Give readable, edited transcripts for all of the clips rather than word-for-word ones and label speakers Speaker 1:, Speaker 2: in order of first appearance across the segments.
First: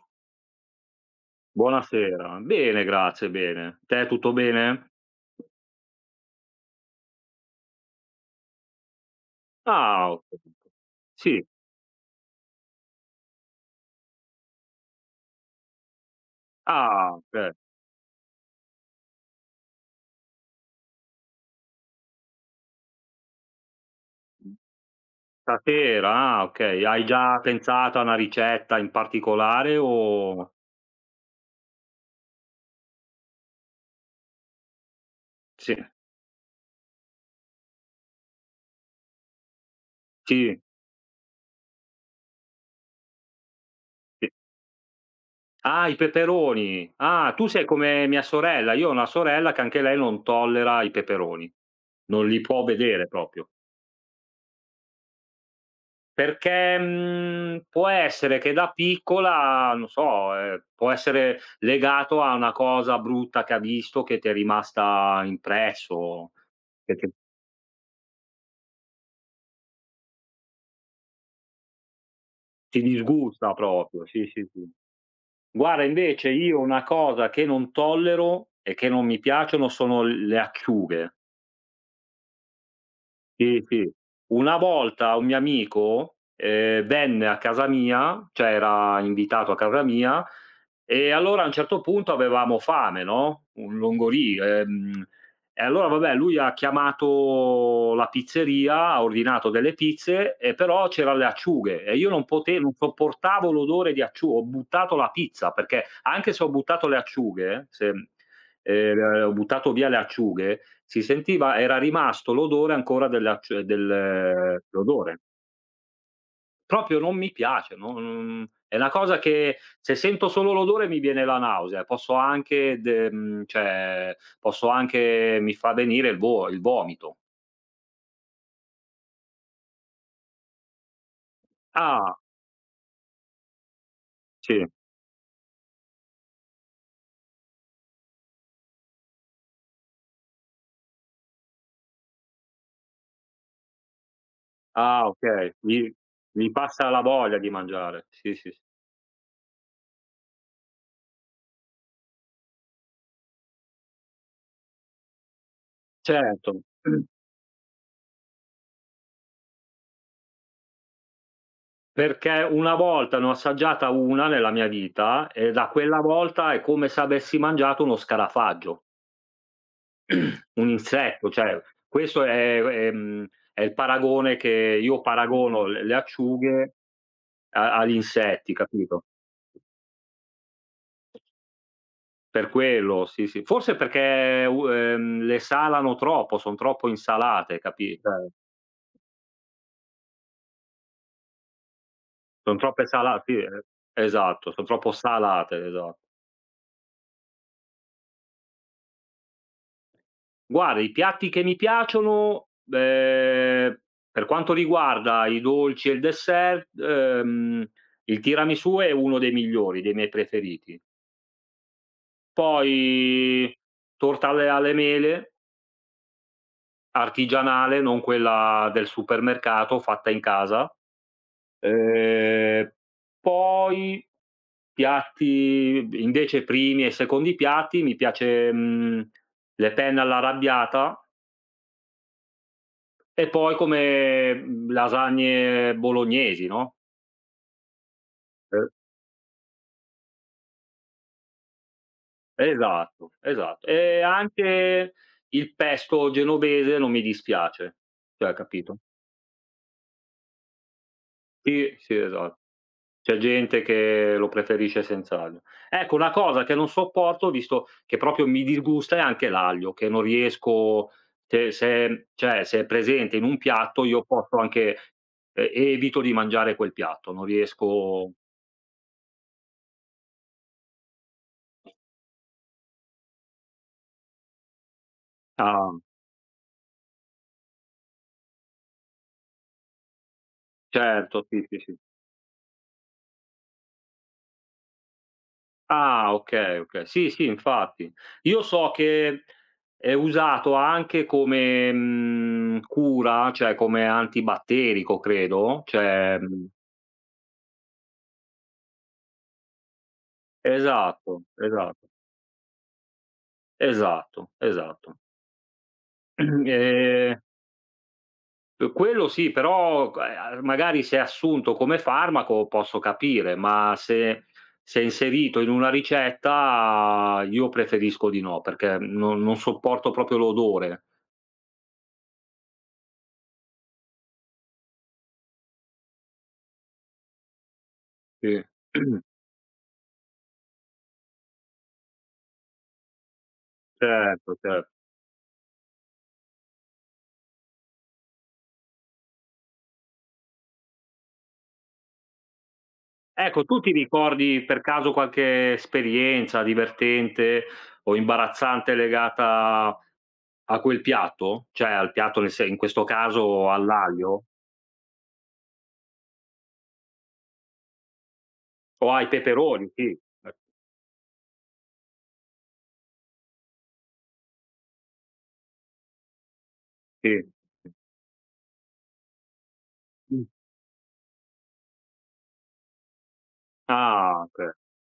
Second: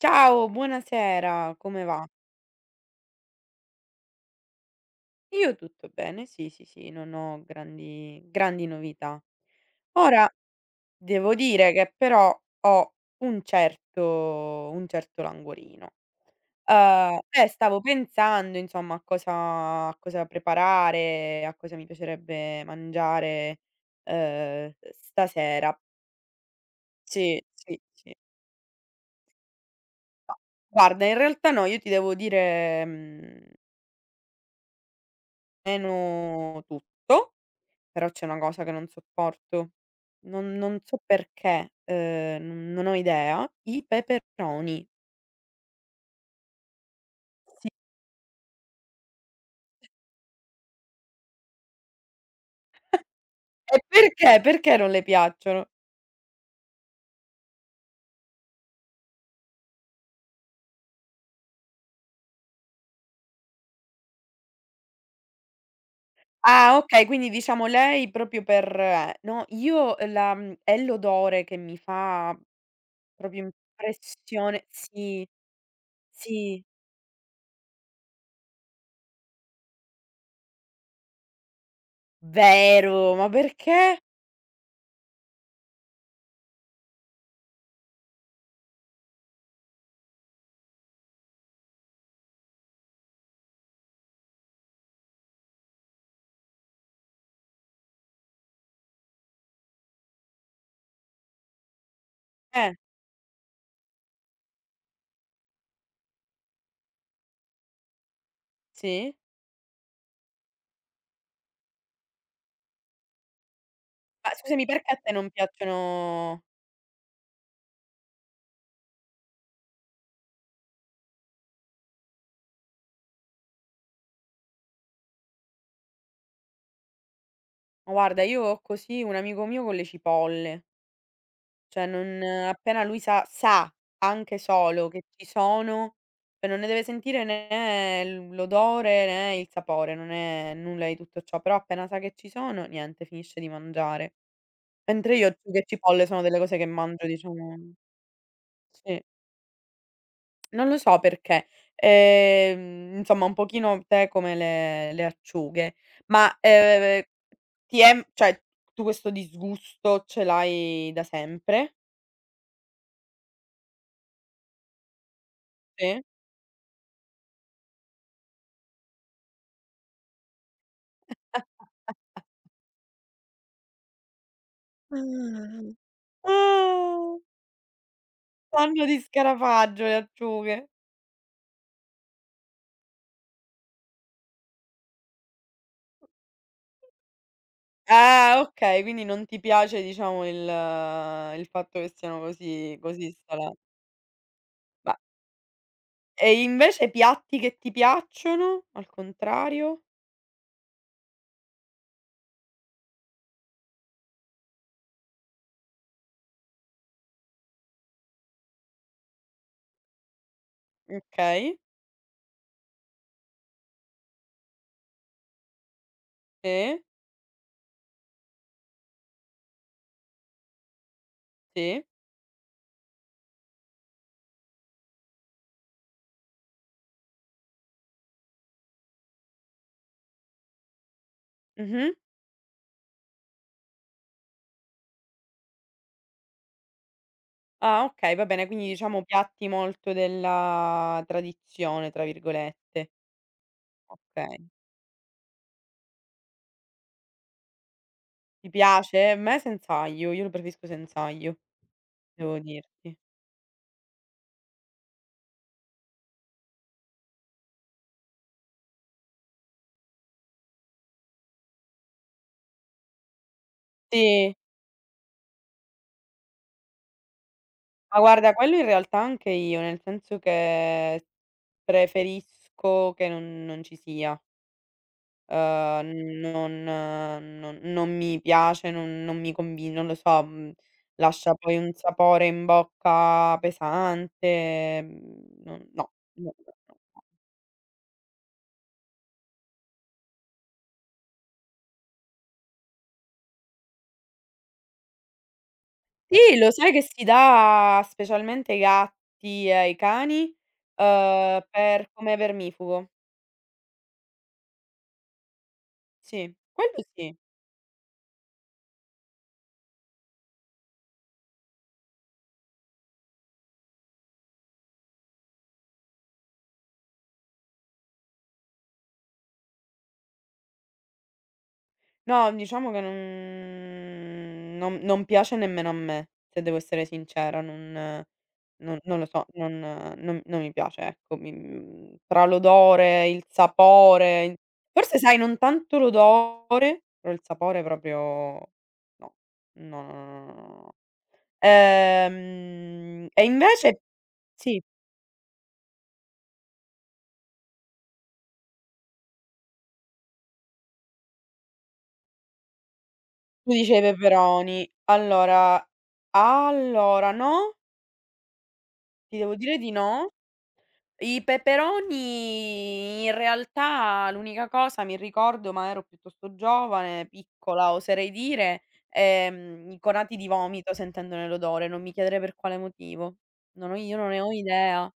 Speaker 1: Ciao, buonasera, come va?
Speaker 2: Buonasera. Bene, grazie, bene. Te tutto bene?
Speaker 1: Io tutto bene, sì, sì, sì, non ho grandi grandi novità.
Speaker 2: Ah,
Speaker 1: Ora,
Speaker 2: okay.
Speaker 1: devo
Speaker 2: Sì.
Speaker 1: dire che però ho un certo languorino.
Speaker 2: Ah, okay.
Speaker 1: Stavo pensando, insomma, a cosa preparare, a cosa mi piacerebbe mangiare, stasera.
Speaker 2: Stasera, ah, okay. Hai già
Speaker 1: Sì, sì,
Speaker 2: pensato a
Speaker 1: sì.
Speaker 2: una ricetta in particolare
Speaker 1: Ma
Speaker 2: o
Speaker 1: guarda, in realtà no, io ti devo dire,
Speaker 2: sì,
Speaker 1: meno tutto. Però c'è una cosa che non sopporto, non
Speaker 2: sì,
Speaker 1: non so perché, non ho idea, i
Speaker 2: sì.
Speaker 1: peperoni.
Speaker 2: Ah, i peperoni. Ah, tu sei
Speaker 1: Sì.
Speaker 2: come mia sorella. Io ho una sorella che anche lei non tollera i peperoni. Non li può vedere proprio.
Speaker 1: E perché? Perché non le piacciono?
Speaker 2: Perché, può essere che da piccola, non so, può essere legato a una cosa brutta che ha visto che ti è rimasta impresso,
Speaker 1: Ah,
Speaker 2: che
Speaker 1: okay,
Speaker 2: che
Speaker 1: quindi diciamo lei proprio per no, io la, è l'odore che mi fa
Speaker 2: ti
Speaker 1: proprio
Speaker 2: disgusta proprio. Sì, sì,
Speaker 1: impressione,
Speaker 2: sì.
Speaker 1: sì,
Speaker 2: Guarda invece io
Speaker 1: sì,
Speaker 2: una cosa che non tollero e che non mi piacciono sono le acciughe.
Speaker 1: vero, ma
Speaker 2: Sì, sì.
Speaker 1: perché?
Speaker 2: Una volta un mio amico, venne a casa mia, cioè era invitato a casa mia, e allora a un certo punto avevamo fame, no, un longorì, e allora vabbè lui ha chiamato la pizzeria, ha ordinato delle pizze e però c'eran le acciughe e io non
Speaker 1: Eh.
Speaker 2: sopportavo l'odore di acciu ho buttato la pizza, perché anche se ho buttato le acciughe, se
Speaker 1: Sì.
Speaker 2: Ho buttato via le acciughe, si sentiva era rimasto l'odore ancora del
Speaker 1: Ma scusami, perché a te
Speaker 2: l'odore.
Speaker 1: non piacciono?
Speaker 2: Proprio non mi piace, no, non è una cosa che se sento solo l'odore mi viene la nausea, posso anche cioè posso anche mi fa venire il vo il vomito.
Speaker 1: Ma guarda, io ho così un amico mio con le cipolle. Cioè
Speaker 2: Ah,
Speaker 1: non appena lui sa, anche
Speaker 2: sì.
Speaker 1: solo che ci sono, cioè non ne deve sentire né l'odore né il sapore, non è nulla di tutto ciò, però appena sa che ci sono, niente, finisce di mangiare.
Speaker 2: Ah,
Speaker 1: Mentre io
Speaker 2: okay.
Speaker 1: acciughe e
Speaker 2: Vi
Speaker 1: cipolle sono delle
Speaker 2: vi
Speaker 1: cose che
Speaker 2: passa la
Speaker 1: mangio,
Speaker 2: voglia di
Speaker 1: diciamo,
Speaker 2: mangiare. Sì, sì, sì.
Speaker 1: sì, non lo so perché. Insomma, un pochino te come le acciughe, ma,
Speaker 2: Certo.
Speaker 1: ti è, cioè, tu questo disgusto ce l'hai da sempre?
Speaker 2: Perché una volta ne ho assaggiata una nella mia vita e da quella
Speaker 1: Sì?
Speaker 2: volta è come se avessi mangiato uno scarafaggio, un insetto, cioè questo è il paragone che io paragono
Speaker 1: Ah.
Speaker 2: le acciughe
Speaker 1: Ah,
Speaker 2: a agli insetti,
Speaker 1: fanno di
Speaker 2: capito?
Speaker 1: scarafaggio le acciughe.
Speaker 2: Per quello, sì, sì. Forse perché u le salano troppo, son troppo insalate, capi cioè
Speaker 1: Ah, okay, quindi non ti piace, diciamo, il fatto che siano
Speaker 2: son
Speaker 1: così
Speaker 2: troppe
Speaker 1: così
Speaker 2: sala sì,
Speaker 1: salate.
Speaker 2: esatto, son troppo
Speaker 1: Ma
Speaker 2: salate, esa
Speaker 1: e invece piatti che ti piacciono, al contrario?
Speaker 2: Guarda, i piatti che mi piacciono, per quanto riguarda i dolci e il dessert, il tiramisù è uno dei migliori, dei miei preferiti.
Speaker 1: Okay,
Speaker 2: Poi torta alle mele,
Speaker 1: sì,
Speaker 2: artigianale, non quella del supermercato, fatta in casa.
Speaker 1: sì.
Speaker 2: Ehm, Poi piatti invece primi e secondi piatti, mi piace, le penne all'arrabbiata.
Speaker 1: Mh-mh.
Speaker 2: E poi come lasagne bolognesi, no.
Speaker 1: Ah, okay, va bene, quindi
Speaker 2: Eh.
Speaker 1: diciamo piatti molto della "tradizione", tra virgolette.
Speaker 2: Esatto, esatto. E
Speaker 1: Okay.
Speaker 2: anche il pesto genovese non mi dispiace, cioè
Speaker 1: Ti
Speaker 2: capito?
Speaker 1: piace? A me senz'aglio, io lo preferisco senz'aglio,
Speaker 2: Sì, sì, esatto.
Speaker 1: devo dirti.
Speaker 2: C'è gente che lo preferisce senz'aglio. Ecco, una cosa che non sopporto, visto che proprio mi disgusta, è anche l'aglio, che non riesco che se cioè se è presente in un piatto io
Speaker 1: Sì.
Speaker 2: posso anche e evito di mangiare quel piatto, non
Speaker 1: Ma
Speaker 2: riesco
Speaker 1: guarda, quello in realtà anche io, nel senso che preferisco che non ci sia.
Speaker 2: a
Speaker 1: Non, non mi piace, non non mi convin non lo so,
Speaker 2: certo,
Speaker 1: lascia
Speaker 2: sì,
Speaker 1: poi
Speaker 2: sì,
Speaker 1: un
Speaker 2: sì.
Speaker 1: sapore in bocca pesante, non no,
Speaker 2: Ah,
Speaker 1: no, no,
Speaker 2: okay, okay.
Speaker 1: no.
Speaker 2: Sì, sì, infatti. Io so che è usato anche come, cura, cioè come antibatterico credo, cioè
Speaker 1: Sì,
Speaker 2: mhmm
Speaker 1: lo sai che si dà specialmente ai gatti e ai cani,
Speaker 2: esatto, esatto,
Speaker 1: per, come, vermifugo.
Speaker 2: esatto, esatto.
Speaker 1: Sì, quello sì.
Speaker 2: Ehm, p Quello sì, però q magari se è assunto come farmaco posso capire, ma se è inserito in una ricetta io preferisco di no, perché non sopporto proprio l'odore.
Speaker 1: No, diciamo che non piace nemmeno a me, se devo essere sincera, non
Speaker 2: Sì.
Speaker 1: non non lo so, non mi piace, ecco. Tra l'odore, il sapore,
Speaker 2: Certo, cer
Speaker 1: forse sai, non tanto l'odore, però il sapore proprio no, no, no, no, no, no, no. E
Speaker 2: ecco, tu ti
Speaker 1: invece,
Speaker 2: ricordi per
Speaker 1: sì,
Speaker 2: caso qualche esperienza divertente o imbarazzante legata a quel piatto? Cioè al piatto nel se in questo
Speaker 1: tu
Speaker 2: caso
Speaker 1: dici, ai
Speaker 2: all'aglio?
Speaker 1: peperoni? Allora no,
Speaker 2: O ai
Speaker 1: ti devo dire
Speaker 2: peperoni,
Speaker 1: di
Speaker 2: sì.
Speaker 1: no.
Speaker 2: Eh,
Speaker 1: I peperoni, in realtà l'unica cosa mi ricordo, ma ero piuttosto giovane,
Speaker 2: sì, sì.
Speaker 1: piccola oserei dire, i conati
Speaker 2: Mh.
Speaker 1: di vomito sentendone l'odore, non mi chiedere per quale motivo. Non ho Io non ne
Speaker 2: Ah,
Speaker 1: ho
Speaker 2: okay.
Speaker 1: idea.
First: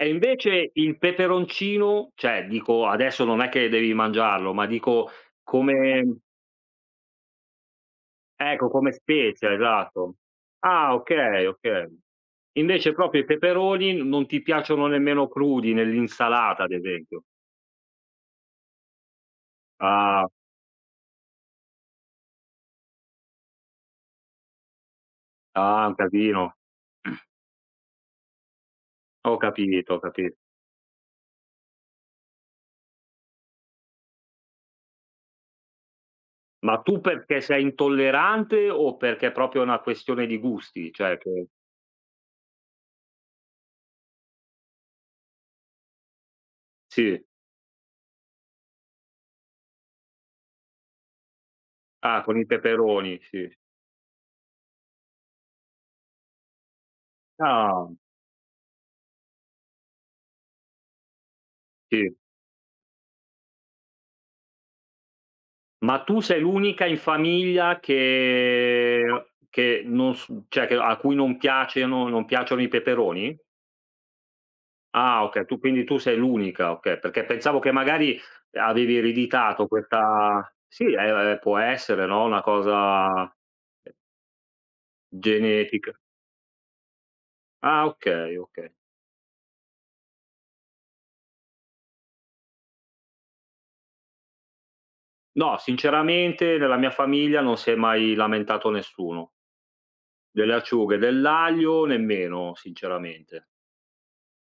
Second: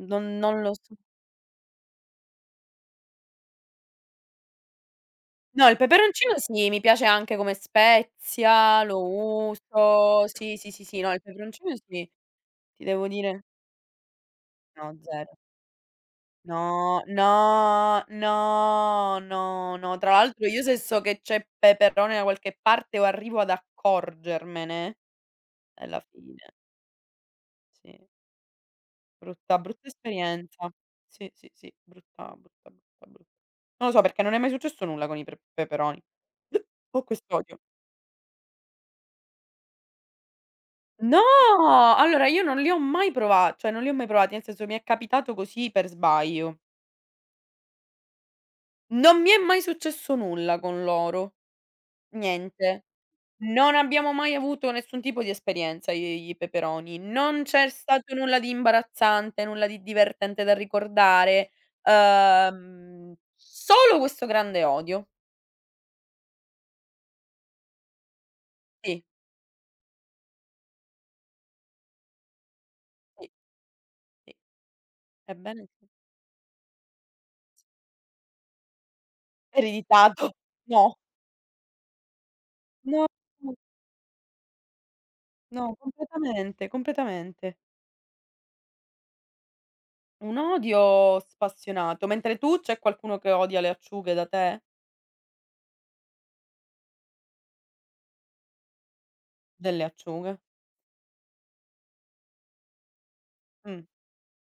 Speaker 2: E
Speaker 1: non
Speaker 2: invece
Speaker 1: lo so.
Speaker 2: il peperoncino, cioè dico adesso non è che devi mangiarlo, ma dico
Speaker 1: No, il
Speaker 2: come
Speaker 1: peperoncino sì, mi piace anche come
Speaker 2: ecco,
Speaker 1: spezia,
Speaker 2: come
Speaker 1: lo
Speaker 2: spezia, esatto.
Speaker 1: uso. Sì, sì, sì,
Speaker 2: Ah,
Speaker 1: sì, no, il
Speaker 2: okay,
Speaker 1: peperoncino
Speaker 2: okay.
Speaker 1: sì, ti
Speaker 2: Invece
Speaker 1: devo
Speaker 2: proprio i
Speaker 1: dire
Speaker 2: peperoni n non ti piacciono
Speaker 1: no, zero.
Speaker 2: nemmeno crudi nell'insalata, ad
Speaker 1: No,
Speaker 2: esempio.
Speaker 1: no, no, no, no. Tra
Speaker 2: Ah,
Speaker 1: l'altro, io se so che c'è peperone da qualche parte o arrivo ad accorgermene,
Speaker 2: ah,
Speaker 1: è
Speaker 2: un
Speaker 1: la fine.
Speaker 2: casino.
Speaker 1: Sì,
Speaker 2: Ho
Speaker 1: brutta brutta
Speaker 2: capito, ho capito.
Speaker 1: esperienza. Sì, sì, sì, brutta, brutta, brutta, brutta. Non lo so perché, non è mai successo nulla con i pre peperoni.
Speaker 2: Ma tu
Speaker 1: Ho
Speaker 2: perché
Speaker 1: quest'odio.
Speaker 2: sei intollerante o perché è proprio una questione di gusti? Cioè che
Speaker 1: No! Allora io non li ho mai prova cioè non li ho mai provati, nel senso mi è capitato così per sbaglio.
Speaker 2: sì.
Speaker 1: Non mi è mai successo nulla con loro,
Speaker 2: Ah, con i
Speaker 1: niente.
Speaker 2: peperoni, sì.
Speaker 1: Non abbiamo mai avuto nessun tipo di esperienza, io e i peperoni. Non c'è
Speaker 2: Ah,
Speaker 1: stato nulla di imbarazzante, nulla di divertente da ricordare,
Speaker 2: sì.
Speaker 1: solo questo grande odio.
Speaker 2: Ma tu sei l'unica in famiglia
Speaker 1: Sì,
Speaker 2: che non s cioè che a cui non piacciono i
Speaker 1: sì,
Speaker 2: peperoni?
Speaker 1: sì,
Speaker 2: Ah, okay, tu
Speaker 1: ebbene
Speaker 2: quindi
Speaker 1: sì.
Speaker 2: tu sei l'unica, okay, perché pensavo che magari avevi ereditato
Speaker 1: Ereditato.
Speaker 2: questa. Sì,
Speaker 1: No,
Speaker 2: può essere, no, una
Speaker 1: no,
Speaker 2: cosa
Speaker 1: no,
Speaker 2: genetica.
Speaker 1: completamente, completamente.
Speaker 2: Ah, okay, okay.
Speaker 1: Un odio spassionato. Mentre tu, c'è qualcuno che odia le acciughe da te?
Speaker 2: No, sinceramente nella mia famiglia non si è mai lamentato nessuno.
Speaker 1: Delle acciughe?
Speaker 2: Delle acciughe, dell'aglio nemmeno, sinceramente.
Speaker 1: Mh.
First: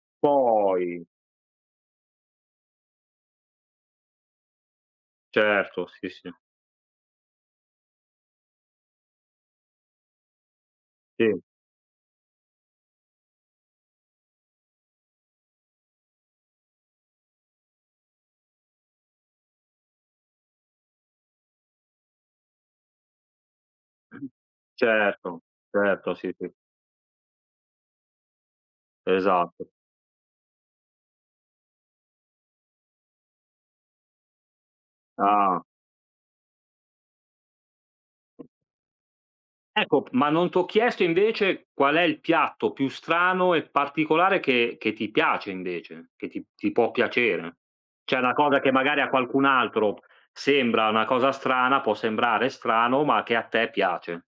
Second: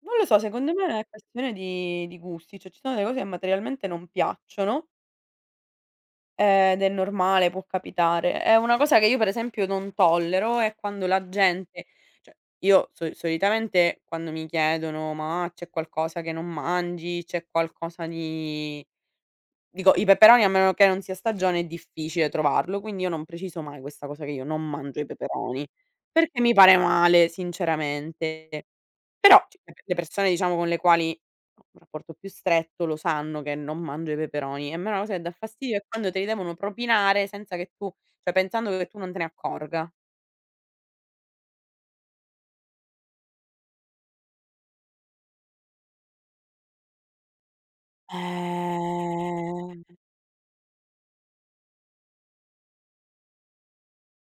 Speaker 1: Non lo so, secondo me
Speaker 2: Poi
Speaker 1: è questione di gusti, cioè ci sono delle cose che materialmente non piacciono,
Speaker 2: certo, sì, sì,
Speaker 1: ed è normale, può capitare. È una cosa che io per esempio non tollero è quando la
Speaker 2: sì.
Speaker 1: gente, cioè, io so, solitamente quando mi chiedono: "Ma c'è qualcosa che non mangi? C'è qualcosa di". Dico i peperoni, a meno che non sia stagione è difficile trovarlo, quindi io non preciso mai questa cosa che io non mangio i
Speaker 2: Certo,
Speaker 1: peperoni,
Speaker 2: certo, sì,
Speaker 1: perché
Speaker 2: sì,
Speaker 1: mi pare male sinceramente. Però c
Speaker 2: esatto.
Speaker 1: le persone, diciamo, con le quali ho un rapporto più stretto, lo sanno che non mangio i peperoni. A me una cosa che dà
Speaker 2: Ah.
Speaker 1: fastidio è quando te li devono propinare senza che tu, cioè, pensando che tu non te ne accorga.
Speaker 2: Ecco, ma non t'ho chiesto invece qual è il piatto più strano e particolare che ti piace invece, che ti può piacere. Cioè una cosa che magari a qualcun
Speaker 1: Eh.
Speaker 2: altro sembra una cosa strana, può sembrare strano, ma che a te piace.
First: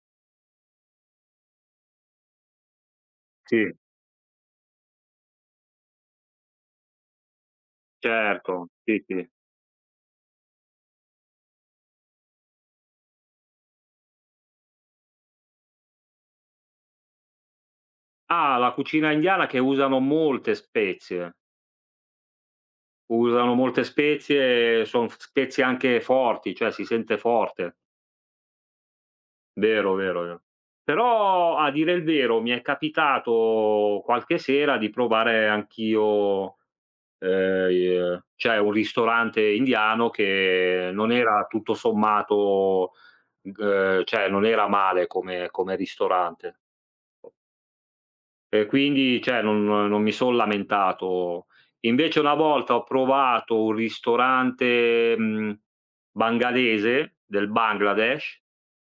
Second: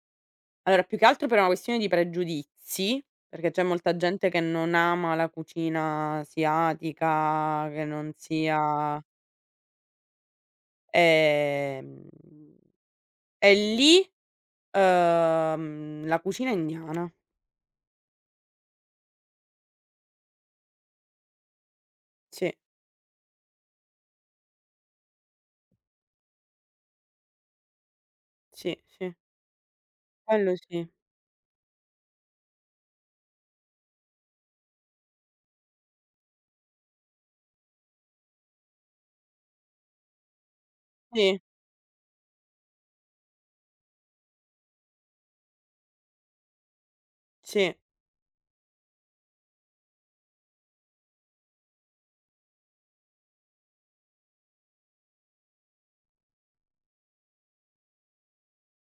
Speaker 1: Allora, più che altro per una questione di pregiudizi, perché
Speaker 2: Sì,
Speaker 1: c'è molta gente che non ama la cucina asiatica, che non
Speaker 2: certo,
Speaker 1: sia,
Speaker 2: sì, sì.
Speaker 1: ehm, e lì, la cucina indiana.
Speaker 2: Ah, la cucina indiana che
Speaker 1: Sì,
Speaker 2: usano molte spezie, son f spezie anche forti, cioè si sente forte.
Speaker 1: sì, sì,
Speaker 2: Vero, vero, vero.
Speaker 1: quello sì.
Speaker 2: Però a dire il vero mi è capitato qualche sera di provare anch'io, i cioè un ristorante indiano che non
Speaker 1: Sì,
Speaker 2: era tutto sommato g cioè non era male come ristorante.
Speaker 1: sì,
Speaker 2: E quindi, cioè, non mi son lamentato. Invece una volta ho provato un ristorante, bangladese, del Bangladesh,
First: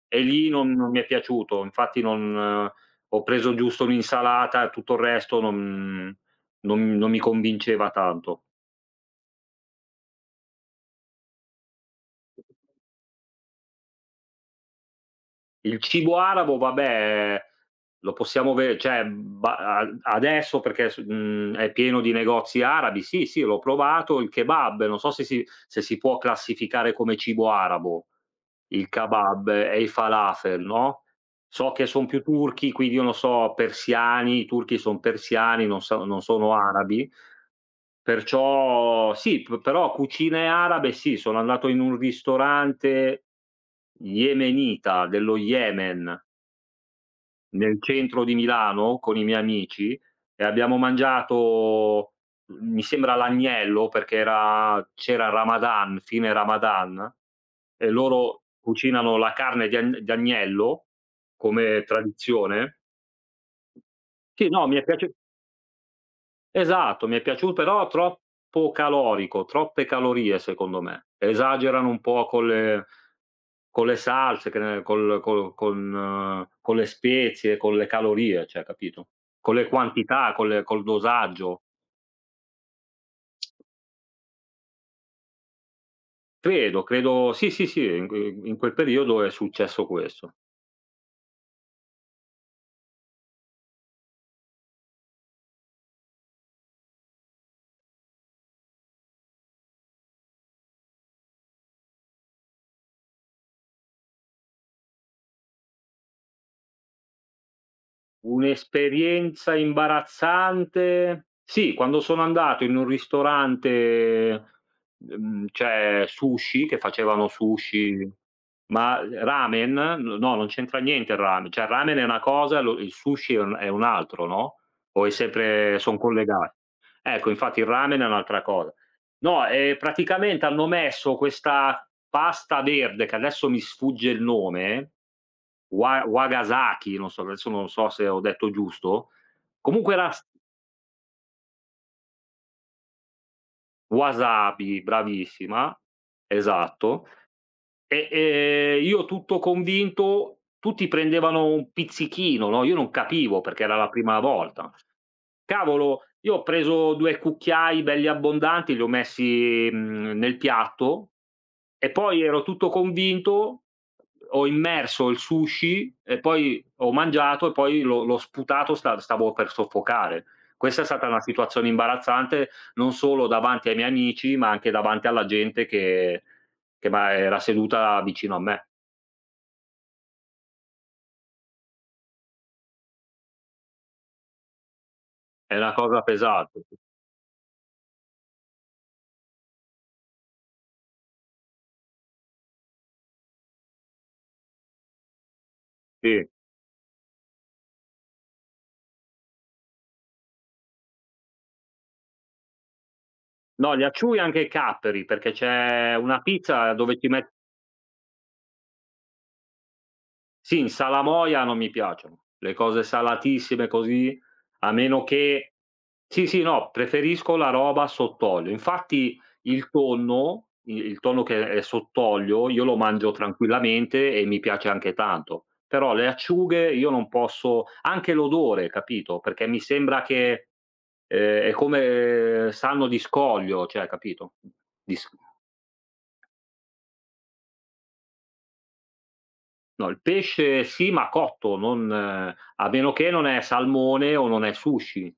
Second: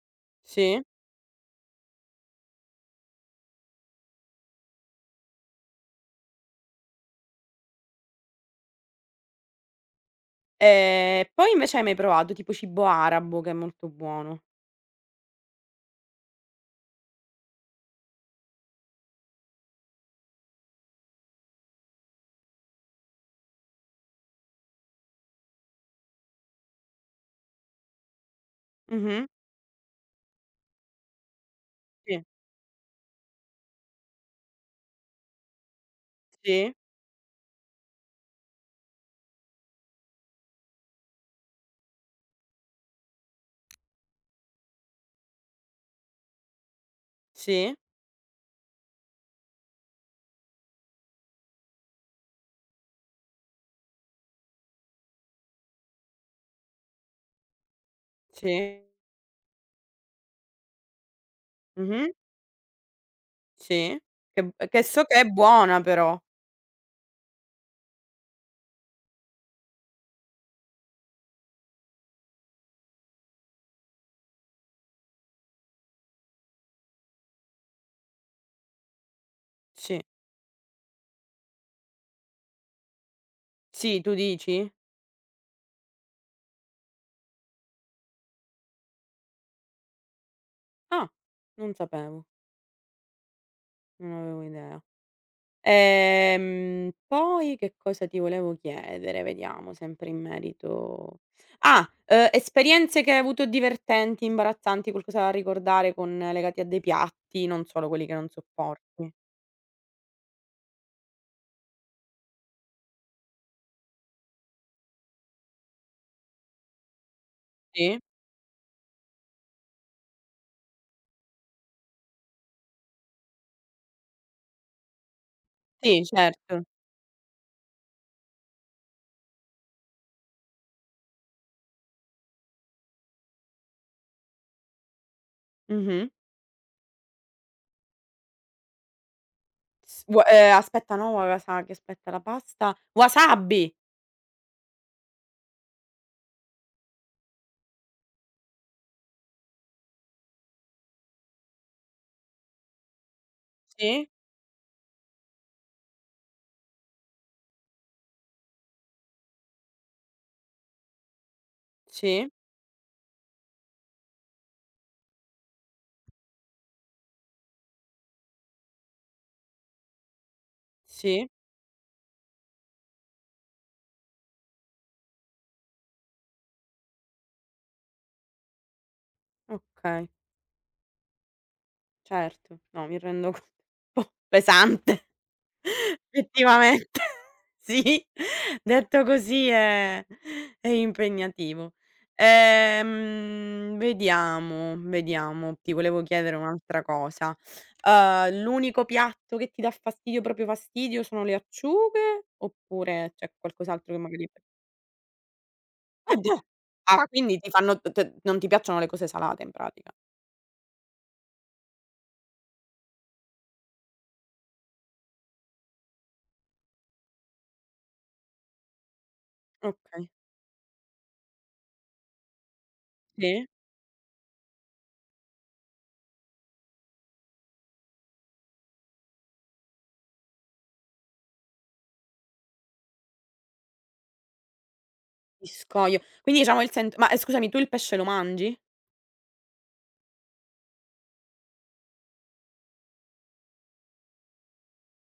Speaker 2: e lì non
Speaker 1: sì.
Speaker 2: non mi è piaciuto. Infatti non ho preso giusto un'insalata e tutto il resto non mi convinceva tanto.
Speaker 1: Poi invece, hai mai provato tipo cibo arabo che è molto buono?
Speaker 2: Il cibo arabo vabbè, lo possiamo ve cioè, ba a adesso perché è pieno di negozi arabi. Sì, sì, l'ho provato, il kebab, non so se si può classificare come cibo arabo, il
Speaker 1: Mh-mh.
Speaker 2: kebab e i falafel, no, so che son
Speaker 1: Sì,
Speaker 2: più turchi, quindi io non so, persiani, i turchi son persiani, non so non sono
Speaker 1: sì,
Speaker 2: arabi, perciò sì, p però cucine arabe sì, sono andato in un ristorante yemenita, dello Yemen
Speaker 1: sì,
Speaker 2: nel centro di Milano con i miei amici e abbiamo mangiato, mi sembra l'agnello perché era c'era Ramadan, fine Ramadan, e loro
Speaker 1: sì.
Speaker 2: cucinano la carne di agn di agnello come
Speaker 1: Mh-mh.
Speaker 2: tradizione.
Speaker 1: Sì.
Speaker 2: Sì, no, mi
Speaker 1: Che
Speaker 2: è
Speaker 1: so
Speaker 2: piaciu
Speaker 1: che è buona, però.
Speaker 2: esatto, mi è piaciu però troppo calorico, troppe calorie secondo me. Esagerano un po' con le salse, che ne col col con le spezie, con le calorie, cioè capito? Con le
Speaker 1: Sì.
Speaker 2: quantità, con le col dosaggio.
Speaker 1: Sì, tu dici?
Speaker 2: Credo, credo sì, sì, sì, in quel periodo è successo questo.
Speaker 1: Ah, non sapevo, non avevo idea. Poi che cosa ti volevo chiedere? Vediamo, sempre in merito, ah, esperienze che hai avuto divertenti, imbarazzanti, qualcosa da ricordare, con legati a dei piatti, non solo quelli che non sopporti.
Speaker 2: Un'esperienza imbarazzante? Sì, quando sono andato in un ristorante, cioè sushi, che facevano
Speaker 1: Sì?
Speaker 2: sushi ma ramen? N No, non c'entra niente il ramen, cioè il ramen è una cosa, lo il sushi è un altro, no, o è sempre son
Speaker 1: Sì,
Speaker 2: collega
Speaker 1: certo.
Speaker 2: ecco, infatti il ramen è un'altra cosa. No, praticamente hanno messo questa pasta verde, che adesso mi sfugge il nome, wa
Speaker 1: Mh-mh.
Speaker 2: wagasaki, non so, adesso non so se ho detto giusto, comunque
Speaker 1: S
Speaker 2: era
Speaker 1: vu
Speaker 2: s
Speaker 1: aspetta, no, wasabi, aspetta, la pasta wasabi!
Speaker 2: wasabi, bravissima, esatto. E, io tutto convinto tutti prendevano un pizzichino, no, io non capivo perché era la
Speaker 1: Sì,
Speaker 2: prima volta. Cavolo, io ho preso due cucchiai belli abbondanti, li ho messi, nel piatto e poi
Speaker 1: sì,
Speaker 2: ero tutto convinto, ho immerso il sushi e poi ho mangiato e poi l'ho sputato, stavo per soffocare. Questa è stata una
Speaker 1: sì,
Speaker 2: situazione imbarazzante, non solo davanti ai miei amici, ma anche davanti alla gente che ma era seduta vicino a me.
Speaker 1: okay. Certo, no, mi rendo conto. Un po' pesante
Speaker 2: È una cosa pesante,
Speaker 1: effettivamente. Sì, detto così è impegnativo. Vediamo, vediamo, ti volevo
Speaker 2: sì.
Speaker 1: chiedere un'altra cosa. L'unico piatto che ti dà fastidio, proprio fastidio, sono le acciughe oppure c'è
Speaker 2: No, gli
Speaker 1: qualcos'altro che
Speaker 2: acciui
Speaker 1: magari.
Speaker 2: anche i capperi, perché c'è
Speaker 1: Ah,
Speaker 2: una
Speaker 1: già!
Speaker 2: pizza
Speaker 1: Ah,
Speaker 2: dove
Speaker 1: Fa
Speaker 2: ci met
Speaker 1: quindi ti fanno, t t non ti piacciono le cose salate in pratica.
Speaker 2: Sì, in salamoia non mi piacciono. Le cose salatissime così, a meno che sì, sì, no, preferisco la roba sott'olio. Infatti il
Speaker 1: Okay,
Speaker 2: tonno i il tonno che è sott'olio, io lo mangio
Speaker 1: sì.
Speaker 2: tranquillamente e mi piace anche tanto. Però le acciughe io non posso anche l'odore, capito, perché mi sembra che, è come sanno di scoglio, cioè capito? Di s
Speaker 1: Di scoglio. Quindi diciamo scusami, tu il pesce lo mangi?
Speaker 2: No, il pesce sì, ma cotto, non a meno che non è salmone o non è sushi.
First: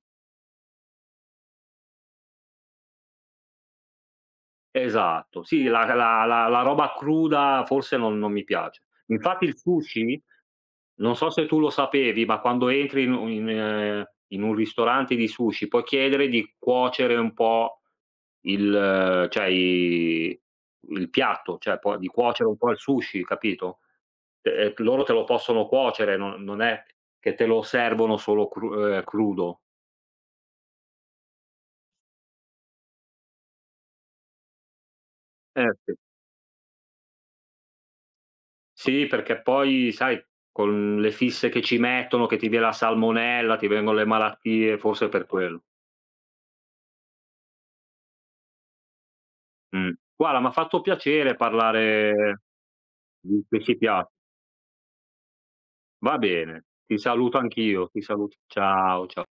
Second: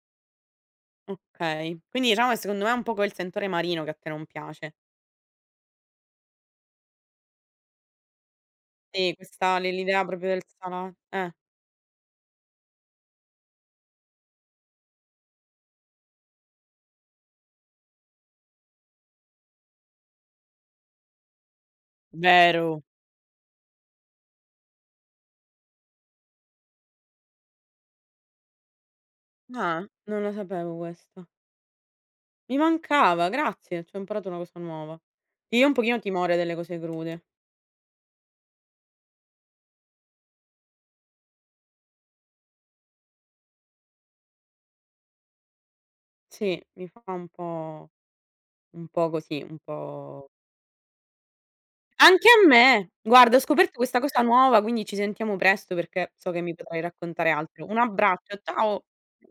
Speaker 1: Okay. Quindi diciamo che, secondo me, è un po' quel sentore marino che a te non piace.
Speaker 2: Esatto, sì, la roba cruda forse non mi piace.
Speaker 1: Sì,
Speaker 2: Infatti
Speaker 1: questa
Speaker 2: il
Speaker 1: l'idea
Speaker 2: sushi,
Speaker 1: proprio del sala
Speaker 2: non so
Speaker 1: eh.
Speaker 2: se tu lo sapevi, ma quando entri in un ristorante di sushi puoi chiedere di cuocere un po'. Il cioè i il piatto, cioè poi di cuocere un po' il
Speaker 1: Vero.
Speaker 2: sushi, capito? Loro te lo possono cuocere, non è che te lo servono solo crudo.
Speaker 1: Ah, non lo sapevo questa. Mi mancava, grazie, c'ho imparato una cosa nuova. Io ho
Speaker 2: Eh
Speaker 1: un
Speaker 2: sì.
Speaker 1: pochino timore delle cose crude.
Speaker 2: Sì, perché poi sai con le fisse che ci mettono, che ti viene la salmonella, ti vengono le malattie, forse per quello.
Speaker 1: Sì, mi fa un po' così, un
Speaker 2: Mh.
Speaker 1: po',
Speaker 2: Guarda, m'ha fatto piacere
Speaker 1: anche
Speaker 2: parlare
Speaker 1: a me. Guarda, ho
Speaker 2: di
Speaker 1: scoperto
Speaker 2: questi
Speaker 1: questa
Speaker 2: piatti.
Speaker 1: cosa nuova, quindi ci sentiamo presto perché
Speaker 2: Va
Speaker 1: so che mi
Speaker 2: bene,
Speaker 1: potrai
Speaker 2: ti
Speaker 1: raccontare
Speaker 2: saluto
Speaker 1: altro. Un
Speaker 2: anch'io, ti saluto.
Speaker 1: abbraccio, ciao.
Speaker 2: Ciao, cia